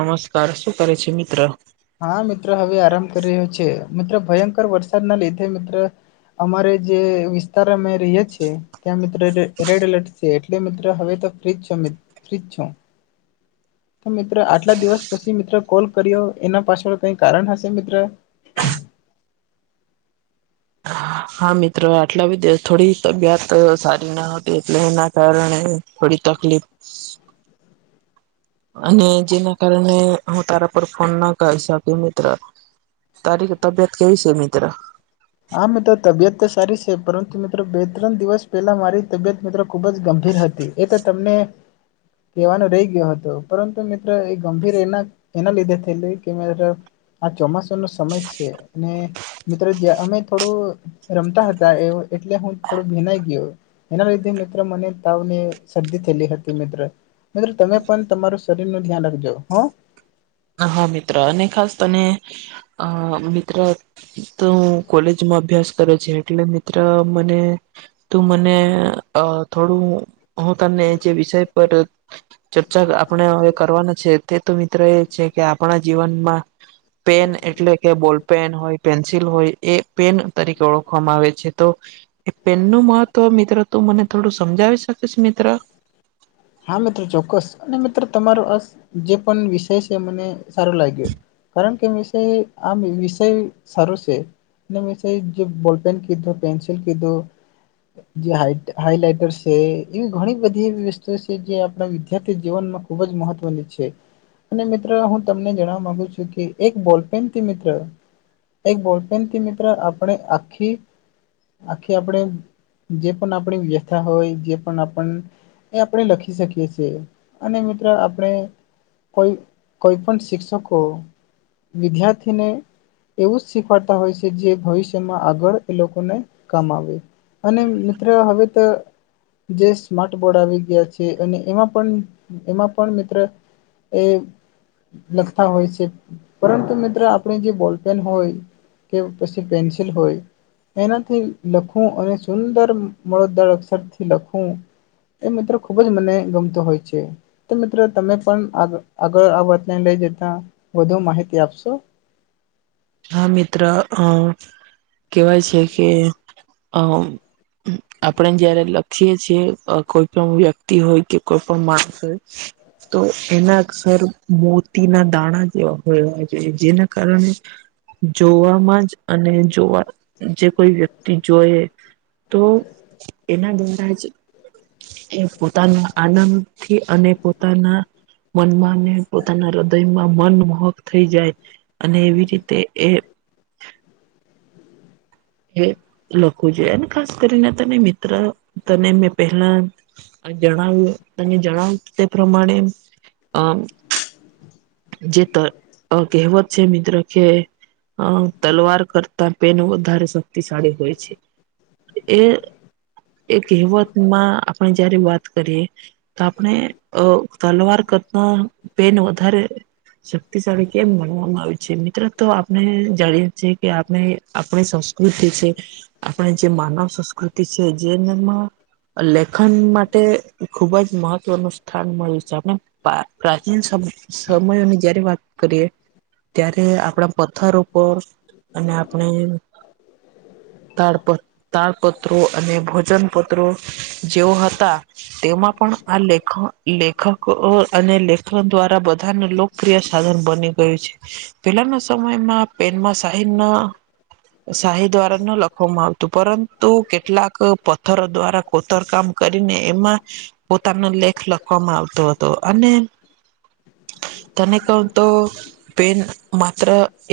નમસ્કાર શું કરે છે મિત્ર હા મિત્રો હવે આરામ કરી રહ્યો છે મિત્રો ભયંકર વરસાદના લીધે મિત્ર અમારે જે વિસ્તાર અમે રહીએ છીએ ત્યાં મિત્રો રેડ એલર્ટ છે એટલે મિત્રો હવે તો ફ્રીજ છો ફ્રીજ છું મિત્રો આટલા દિવસ પછી મિત્રો કોલ કર્યો એના પાછળ કઈ કારણ હશે મિત્ર હા મિત્રો આટલા બધી થોડી તબિયત સારી ના હતી એટલે એના કારણે થોડી તકલીફ અને જેના કારણે હું તારા પર ફોન ના કરી શકી મિત્ર તારી તબિયત કેવી છે મિત્ર હા મિત્રો તબિયત તો સારી છે પરંતુ મિત્રો બે ત્રણ દિવસ પહેલા મારી તબિયત મિત્રો ખૂબ જ ગંભીર હતી એ તો તમને કહેવાનું રહી ગયો હતો પરંતુ મિત્ર એ ગંભીર એના એના લીધે થયેલી કે આ ચોમાસું નો સમય છે અને મિત્રો જે અમે થોડું રમતા હતા એવું એટલે હું થોડો ભીનાઈ ગયો એના લીધે મિત્ર મને તાવને શરદી થયેલી હતી મિત્ર મિત્રો તમે પણ તમારું શરીર નું ધ્યાન રાખજો હો હા, મિત્ર અને ખાસ તને અ મિત્ર તો કોલેજમાં અભ્યાસ કરે છે એટલે મિત્ર મને તું મને અ થોડું, હું તને જે વિષય પર ચર્ચા આપણે હવે કરવાના છે તે તો મિત્ર એ છે કે આપણાજ જીવનમાં પેન એટલે કે બોલ પેન હોય, પેન્સિલ હોય એ પેન તરીકે ઓળખવામાં આવે છે તો એ પેન નું મહત્વ મિત્રો તો મને થોડું સમજાવી શકીશ મિત્ર હા, મિત્રો ચોક્કસ અને મિત્રો તમારો આ જે પણ વિષય છે મને સારો લાગ્યો કારણ કે વિષય આમ વિષય સારો સે એના વિશે જે બોલ પેન કીધો, પેન્સિ કીધો જે હાઈ હાઈલાઈટર છે એવી ઘણી બધી જે આપણા વિદ્યાર્થી જીવનમાં ખુબ જ મહત્વની છે અને મિત્ર હું તમને જણાવા માગુ છું કે એક બોલપેનથી મિત્ર એક બોલપેથી મિત્ર આપણે આખી આખી આપણે જે પણ આપણી વ્યથા હોય જે પણ આપણ એ આપણે લખી શકીએ છીએ અને મિત્રો આપણે કોઈ, કોઈ પણ શિક્ષકો વિદ્યાર્થીને એવું જ શીખવાડતા હોય છે જે ભવિષ્યમાં આગળ એ લોકોને કામ આવે અને મિત્ર હવે તો જે સ્માર્ટ બોર્ડ આવી ગ્યો છે અને એમાં પણ એમાં પણ મિત્ર એ લખતા હોય છે પરંતુ મિત્રો આપણે જે બોલપેન હોય કે પછી પેન્સિલ હોય એનાથી લખવું અને સુંદર મળદળ અક્ષરથી લખવુ એ મિત્રો ખુબ જ મને ગમતો હોય છે તો મિત્રો તમે પણ આ આગળ આ વાતને લઈ જતા વધુ માહિતી આપશો? હા, મિત્ર અ કેવાય છે કે અ આપણે જયારે લખીએ છીએ કોઈ પણ વ્યક્તિ હોય કે કોઈ પણ માણસ હોય તો એના અક્ષર મોતીના દાણા જેવા હોયજેવા જોઈએ જેના કારણે જોવામાં જ અને જોવા જે કોઈ વ્યક્તિ જોએ તો એના દ્વારા જ એ પોતાના આનંદથી અને પોતાના મનમાંને પોતાના હૃદયમાં મન મોહક થઈ જાય અને એવી રીતે એ એ લખવું જોઈએ અને ખાસ કરીને તને મિત્ર, તને મેં પહેલા આ જણાવુ તને જણાવ તે પ્રમાણે અ જે કહેવત છે મિત્ર કે અ તલવાર કર પહેન વધારે શક્તિશાળી હોય છે એ એ કહેવતમાં આપણે જયારે વાત કરીએ તો આપણે અ તલવાર કરતા પેન વધારે શક્તિશાળી કેમ માનવામાં આવે છે, મિત્રો તો આપણે જાણીએ છીએ કે આપણે આપણી સંસ્કૃતિ છે, આપણે જે માનવ સં કૃતિ છે જેનમાં લેખન માટે એ ખુબ જ મહત્વનું સ્થાન મળે છે, આપને પ્રાચીન સમ સમયની જયારે વાત કરીએ ત્યારે આપણા પથ્થર ઉપર અને આપણે તાપ, તાડપત્રો અને ભોજન પત્ર. મિત્રો, જેઓ હતા, તેમાં પણ આ લેખ, લેખકો અને લેખન દ્વારા બધા લોકપ્રિય સાધન બની ગયું છે. પેલાના સમયમાં પેનમાં સાહીર ના. શાહી દ્વારા ન લખવામાં આવતું, પરંતુ કેટલાક પથ્થરો દ્વારા કોતર કામ કરીને, એમાં પોતાનો લેખ લખવામાં આવતો હતો. અને તને ક તો, પેન માત્ર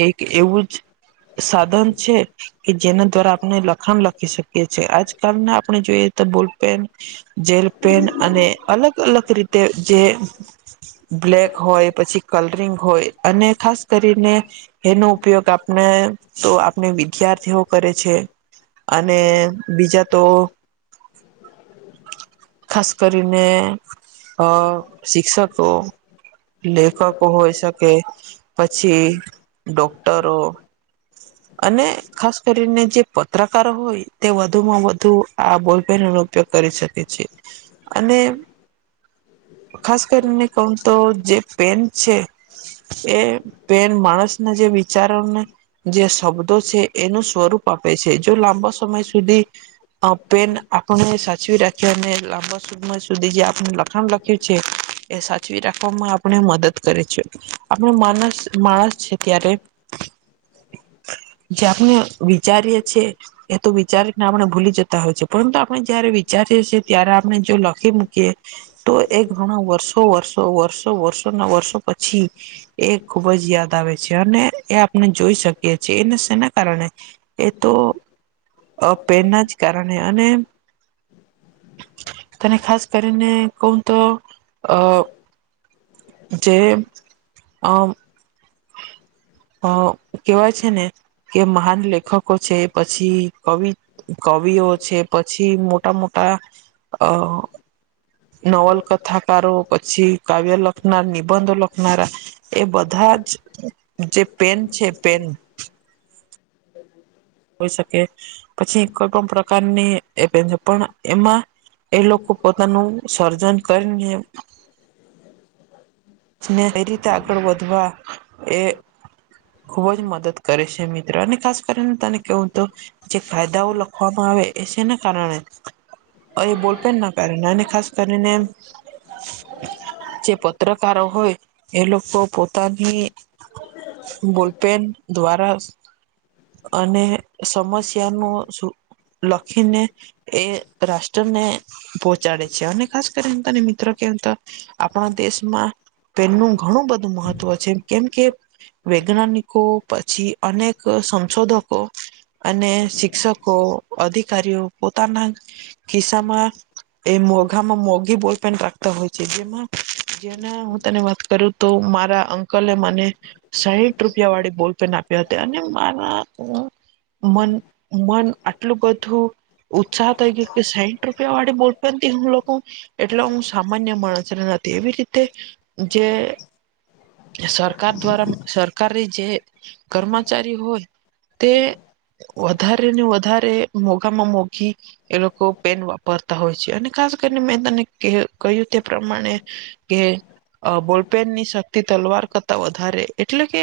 એક એવું જ સાધન છે. કે જેના દ્વારા આપણે લખાણ લખી શકીએ છીએ. આજકાલના, આપણે જોઈએ તો, બોલપેન. જેલ પેન અને અલગ-અલગ રીતે જે બ્લેક હોય, પછી કલરિંગ હોય અને ખાસ કરીને. એનો ઉપયોગ આપણે તો આપણે વિદ્યાર્થીઓ કરે છે. અને બીજા તો ખાસ કરીને, અ શિક્ષકો લેખકો હોય શકે, પછી ડોક્ટરો હ. અને ખાસ કરીને, જે પત્રકારો હોય, તે વધુમાં વધુ આ બોલપેન ઉપયોગ કરી શકે છે. અને ખાસ કરીને તો જે પેન છે, એ પેન માણસના જે વિચારોને જે શબ્દો છે, એનું સ્વરૂપ આપે છે. જો લાંબો સમય સુધી અ પેન આપણને સાચવી રાખી અને લાંબા સમય સુધી જે આપને લ લખ્યું છે, એ સા જે રાખવામાં આપણે મદદ કરે છે. આપણ માણસ માણસ છે ત્યારે જે આપને વિચારીએ એ તો વિચાર. આપણે ભૂલી જતા હોય છે, પરંતુ આપણે જયારે વિચારી છીએ, ત્યારે આપણે જો લખી મુૂકીએ. તો એ ઘણાો વર્ષો, વર્ષો, વર્ષો, વર્ષો ના વર્ષો પછી એ ખુબ જ યાદ આવે છે, અને એ આપણે જોઈ શકીએ છીએ. એનના કારણે એ તો પેનના જ કારણે અને તને ખાસ કરીને કું તો અ જે અ કેહેવાય છે ને કે મહાન લેખકો છે, પછી કવિ કવિઓ છે, પછી મોટા-મોટા અ નોવલ કથાકારો, પછી કાવ્ય લખનાર, નિબંધો લખનારા એ બધા જે, પેન છે પેન. હોઈ શકે. પછી કોઈ પણ પ્રકારની એ પેન છે, પણ એમાં એ લોકો પોતાનું સર્જન કરીને. ને એ રીતે આગળ વધવા એ ખુબ જ મદદ કરે છે, મિત્રો. અને ખાસ કરીને, તને કેવું તો જે કાયદાઓ લખવા. વામાં આવે, ના કારણે એ બોલપેન ના કારણે. અને ખાસ કરીને જે પત્રકારો હોય, એ લોકો પોતાની બોલપેન દ્વારા અને સમસ્યા નું લખીને એ રાષ્ટ્ર ને પો ચડે છે. અને ખાસ કરી હ, તને મિત્રો, ક તો આપણા દેશમાં પેનનું ઘણું બધું મહત્વ છે, કેમ કે વૈજ્ઞાનિકો પછી અનેક સંશોધકો. અને શિક્ષકો, અધિકારીઓ પોતાના કિસ્સામાં. એ મોઘામાં મોઘી બોલપેન રાખતા હોય છે, જેમાં જેના હું તને વાત કરું. તો મારા અંકલે મને સાહીઠ રૂપિયા વાળી બોલ આપ્યા હતા, અને મારા મ મન આટલું બધું ઉત્સાહ તગ કે સેન્ટ્ર ર વાળી બોલ હું લોકો એટલે હું સામાન્ય માણસ ને નથી એવી રીતે જે સરકાર દ્વારા સરકારી જે કર્મચારી હોય તે વધારે ને વધારે મોઘામાં મોઘી એ લોકો પેન વાપરતા હોય છે અને ખાસ કરીને મેં તને કહ્યું તે પ્રમાણે કે બોલપેન ની શક્તિ તલવાર કરતા વધારે એટલે કે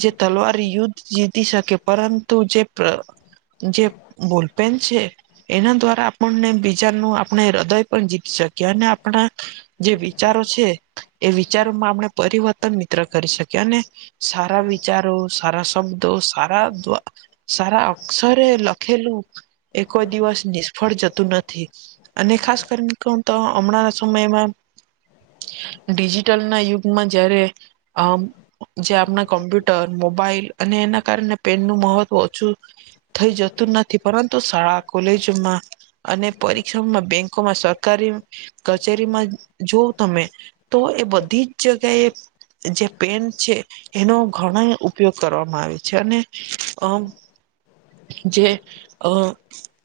જે તલવારી યુદ્ધ જીતી શકે પરંતુ જે જે બોલપન છે એના દ્વારા આપણને બીજાનું આપણે હૃદય પણ જીતી શકીએ અને આપણા જે વિચારો છે એ વિચારોમાં આપણે પરિવર્તન મિત્ર કરી શકીએ કને સારા વિચારો સારા શબ્દો સારા દ સારા અક્ષરે લખેલું એ કોઈ દિવસ નિષ્ફળ જતું નથી અને ખાસ કરીને કહુ તો હમણાં ના સમયમાં ડિજિટલ ના યુગમાં જયારે આ જે આપણા કમ્પ્યુટર મોબાઈલ અને એના કારણે પેનનું મહત્વ ઓછું થઈ જતું નથી પરંતુ શાળા કોલેજોમાં અને પરીક્ષ્રમમાં બેંકોમાં સરકારી કચેરીમાં જોવ તમે તો એ બધી જ જગ્યાએ એ જે પેન છે એનો ઘણો ઉપયોગ કરવામાં આવે છે અને અ જે અ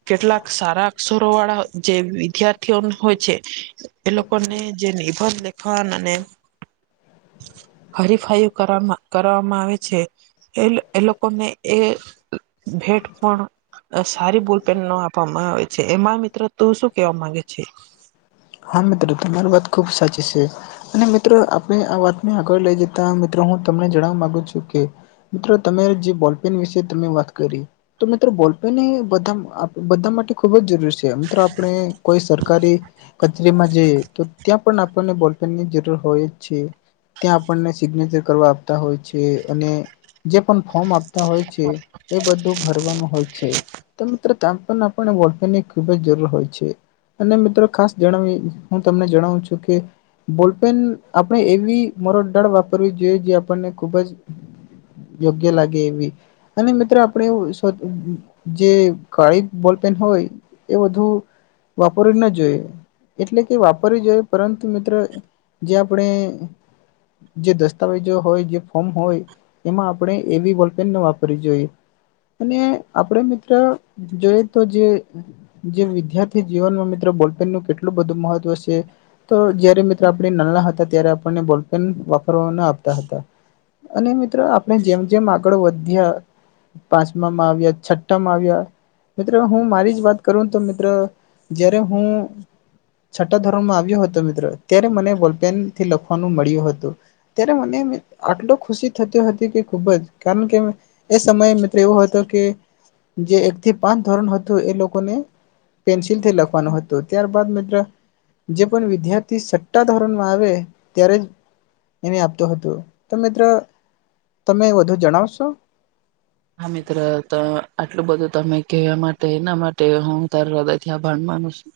કેટલાક સારા અક્ષરો વાળા જે વિદ્યાર્થીઓ હોય છે એ લોકો ને જે નિર્ભર લેખન અને હરીફાઈ કર કરવામાં આવે છે એ એ લોકોને એ ભેટ પણ સારી બોલપેન નો આપવામાં આવે છે એમાં મિત્રો તું શું કેવા માંગે છે હા મિત્રો તમારુ વાત ખુબ સાચી છે અને મિત્રો આપણે આ વાતને આગળ લઈ જતા મિત્રો હું તમને જણવા મામાંગુ છું કે મિત્રો તમારે જે બોલપેન વિશે તમે વાત કરી તો મિત્રો બોલ ને બધા બધા માટે ખુબ જ જરૂરી છે મિત્રો આપણે કોઈ સરકારી કચેરીમાં જઈ તો ત્યાં પણ આપણને બોલપેનની જરૂર હોય જ છે ત્યાં આપણને સિગ્નેચર કરવા આપતા હોય છે અને જે પણ ફોર્મ આપતા હોય છે એ બધું ભરવાનું હોય છે તો મિત્રો ત્યાં પણ આપને બોલપેન ની ખુબ જ જરૂર હોય છે અને મિત્રો ખાસ જણાવી હું તમને જણાવું છું કે બોલપેન આપણે એવી મરોડ દાર વાપરવી જોઈએ જે આપણને ખુબ જ યોગ્ય લાગે એવી અને મિત્રો આપડ જે કાળી બોલ પેન હોય એ બધું વાપરી ના જોઈએ એટલે કે વાપરવી જોઈએ પરંતુ મિત્રો જે આપણે જે દસ્તાવેજો હોય જે ફોર્મ હોય એમાં આપણે એવી બોલપેન ન વાપરવી જોઈએ અને આપડે મિત્ર જોઈ તો જે જે વિદ્યાર્થી જીવનમાં મિત્ર બોલપેન નું કેટલું એટલું બધું મહત્વ છે તો જયારે મિત્રો આપણે નના હતા ત્યારે આપણને બોલ વાપરવા ના આપતા હતા અને મિત્રો આપણે જેમ જેમ આગળ વધ્યા પાંચમામાં આવ્યા છઠ્ઠામાં આવ્યા મિત્ર હું મારી જ વાત કરું તો મિત્ર જયારે હું છઠ્ઠા ધોરણમાં આવ્યો હતો મિત્ર ત્યારે મને બોલપેન થી લખવાનું મળ્યું હતું ત્યારે મને આટલુ ખુશી થતી હતી કે ખુબ જ કારણ કે એ સમયે મિત્ર એવો હતો કે જે એક થી પાંચ ધોરણ હતું એ લોકોને પેન્સિલ થી લખવા હતો ત્યારબદ જે પણ વિદ્યાર્થી સટ્ટા ધોરણમાં આવે ત્યારે એને આપતું હતું તો મિત્રો તમે વધુ જણાવશો હા મિત્ર તો આટલું બધું તમે કેયુ એમાટે એના માટે હું તારો હૃદય થી આભાર માનું છું.